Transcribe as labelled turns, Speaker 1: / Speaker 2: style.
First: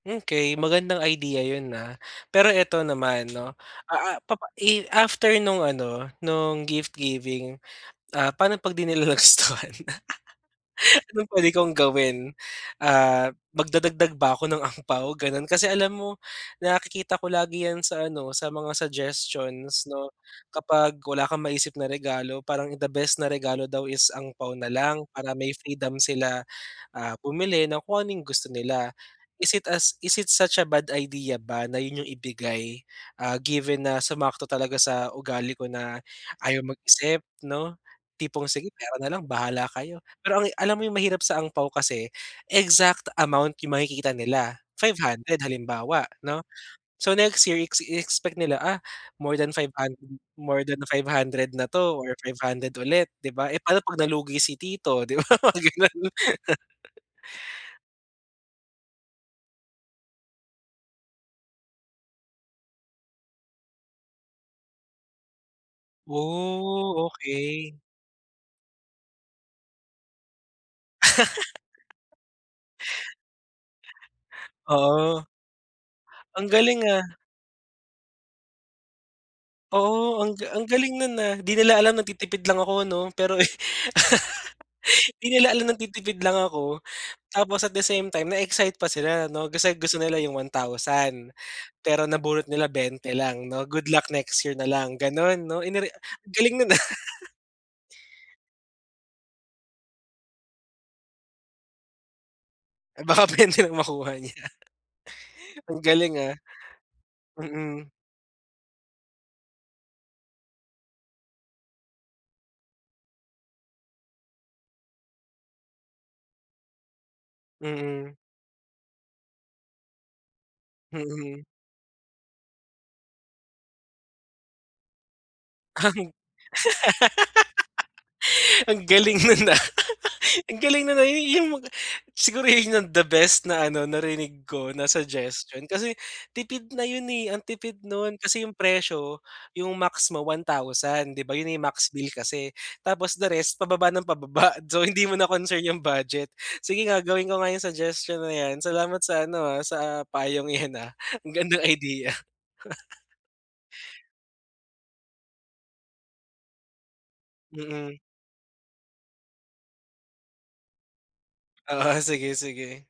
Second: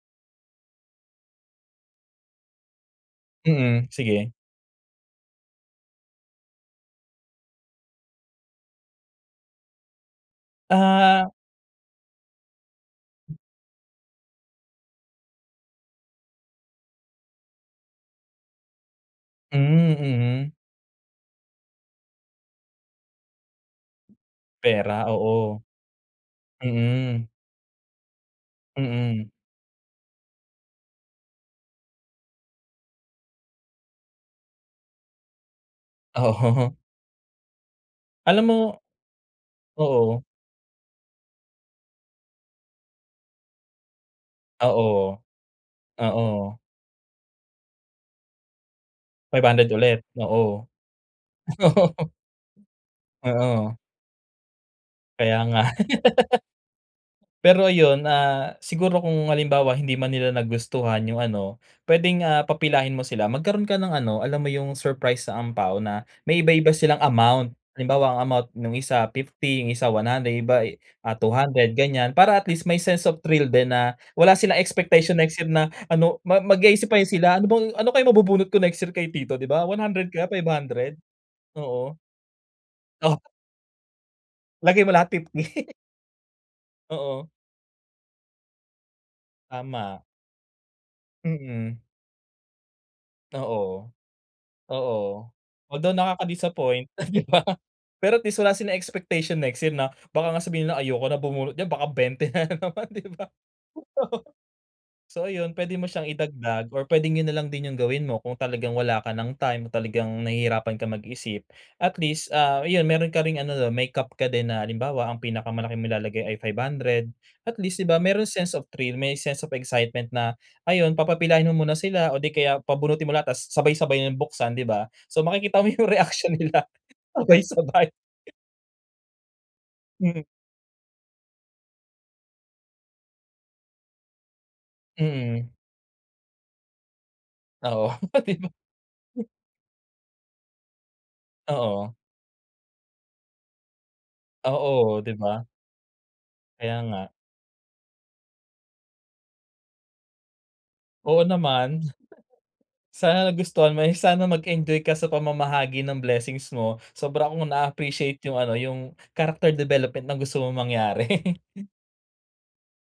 Speaker 1: Okey, magandang idea 'yon, ah. Pero ito naman, 'no,
Speaker 2: Mm,
Speaker 1: ah ah
Speaker 2: sige.
Speaker 1: i after nung ano, nung gift giving, ah, paano 'pag 'di nila nagustuhan? Anong
Speaker 2: Ah.
Speaker 1: puwede kong gawin? Ah, magdadagdag ba ako ng ampao, gano'n? Kasi, alam mo, nakikita ko lagi 'yan sa ano, sa mga
Speaker 2: Hmm,
Speaker 1: suggestions 'no,
Speaker 2: mhm.
Speaker 1: kapag wala kang maisip na regalo, parang the best na regalo daw is ampao na
Speaker 2: Pera,
Speaker 1: lang para may
Speaker 2: oo,
Speaker 1: freedom sila, ah,
Speaker 2: mm.
Speaker 1: bumili ng kung ano'ng gusto nila.
Speaker 2: Mm.
Speaker 1: Is it is it such a bad idea ba na 'yon 'yung ibigay, ah, given na sumakto talaga sa ugali ko na ayaw
Speaker 2: Oo.
Speaker 1: mag-isip, 'no?
Speaker 2: Alam
Speaker 1: Tipong,
Speaker 2: mo
Speaker 1: "Sige, pera na lang, bahala kayo."
Speaker 2: oo.
Speaker 1: Pero ang alam mo, 'yung mahirap sa ampao, kasi exact amount 'yung makikita nila five
Speaker 2: Oo,
Speaker 1: hundred halimbawa 'no
Speaker 2: oo.
Speaker 1: so next year, iex-expect nila, ah, more
Speaker 2: Five
Speaker 1: than five
Speaker 2: hundred
Speaker 1: hundred,
Speaker 2: ulit,
Speaker 1: more
Speaker 2: oo.
Speaker 1: than 500 na 'to or 500 ulit, 'di ba?
Speaker 2: Oo.
Speaker 1: Parang 'pag nalugi si tito, 'di ba
Speaker 2: Kaya
Speaker 1: mga
Speaker 2: nga.
Speaker 1: gano'n.
Speaker 2: Pero ayun, ah, siguro kung halimbawa hindi man nila nagustuhan 'yung ano, puwedeng, ah, papilahin mo sila, magkaroon ka ng ano, alam mo 'yung surprise sa ampao na may iba-ibang silang
Speaker 1: Oh,
Speaker 2: amount.
Speaker 1: okey.
Speaker 2: Halimbawa, ang amount nung isa 50, yung isa 100, yung iba, ah, 200, gan'yan, para at least may sense of thrill din na wala silang expectation
Speaker 1: Oh,
Speaker 2: next year na ano
Speaker 1: ang galing
Speaker 2: mag-isip pa
Speaker 1: ah.
Speaker 2: sila, "Ano bang ano kaya mabubunot ko next year kay tito," 'di ba? "100
Speaker 1: Oo,
Speaker 2: ba o
Speaker 1: ang
Speaker 2: five
Speaker 1: ang
Speaker 2: hundred?"
Speaker 1: galing nun, ah. 'Di nila alam
Speaker 2: Oo.
Speaker 1: nagtitipid lang ako, 'no?
Speaker 2: Oh.
Speaker 1: Pero, eh,
Speaker 2: Lagay mo lahat
Speaker 1: 'di
Speaker 2: 50.
Speaker 1: nila alam nagtitipid lang ako,
Speaker 2: Oo.
Speaker 1: tapos at the same time, na-excite pa sila 'no, gusto
Speaker 2: Tama.
Speaker 1: nila 'yung 1,000
Speaker 2: Mm.
Speaker 1: pero nabunot nila 20 lang, 'no?
Speaker 2: Oo,
Speaker 1: Good luck next year na lang,
Speaker 2: oo,
Speaker 1: gano'n, no?
Speaker 2: huwag although
Speaker 1: Galing nun, ah.
Speaker 2: nakakadisappoint, 'di ba, pero at least wala ring expectation next year na baka nga sabihin nila, "Ayoko na bumunot diyan, baka 20 na naman," 'di
Speaker 1: Baka
Speaker 2: ba?
Speaker 1: puwede lang makuha
Speaker 2: Oo
Speaker 1: niya.
Speaker 2: So ayun, puwede
Speaker 1: Ang
Speaker 2: mo siyang
Speaker 1: galing, ah.
Speaker 2: idagdag or puwedeng 'yun na lang din 'yung
Speaker 1: Mm.
Speaker 2: gawin mo kung talagang wala ka nang time o talagang nahihirapan kang mag-isip. At least, ah, ayun, meron ka ring ano, 'no cap ka din na halimbawa, ang pinakamalaki mong ilalagay ay 500. At least, 'di ba,
Speaker 1: Mm.
Speaker 2: merong sense of thrill, may sense of excitement na ayon,
Speaker 1: Mm.
Speaker 2: papapilahin mo muna sila, o 'di kaya pabunutin mo lahat tapos sabay-sabay na buksan, 'di ba? So makikita mo yung
Speaker 1: Ang,
Speaker 2: reaction nila sabay-sabay.
Speaker 1: ang galing nun, ah,
Speaker 2: Hmm.
Speaker 1: ang galing nun, ah. 'Yung siguro 'yun ang the best na ano, narinig ko na
Speaker 2: Mm.
Speaker 1: suggestion kasi tipid na 'yun, eh. Ang tipid
Speaker 2: Oo,
Speaker 1: nun
Speaker 2: oh 'di
Speaker 1: kasi
Speaker 2: ba?
Speaker 1: 'yung presyo, 'yung max mo 1,000, 'di ba, 'yon na yung max
Speaker 2: Oo.
Speaker 1: bill kasi. Tapos the rest pababa nang pababa, so
Speaker 2: Oo,
Speaker 1: hindi
Speaker 2: 'di
Speaker 1: mo na
Speaker 2: ba?
Speaker 1: concern 'yung budget.
Speaker 2: Kaya
Speaker 1: Sige nga,
Speaker 2: nga
Speaker 1: gawin ko nga 'yung suggestion na 'yan. Salamat sa ano, ah, sa payong iyan, ah.
Speaker 2: Oo
Speaker 1: Ang gandang
Speaker 2: naman.
Speaker 1: idea.
Speaker 2: Sana nagustuhan mo, sana mag-enjoy ka sa pamamahagi ng blessings mo. Sobra kong
Speaker 1: Mm.
Speaker 2: naa-appreciate 'yung ano, 'yung character development na gusto mong mangyari.
Speaker 1: Oo, sige, sige.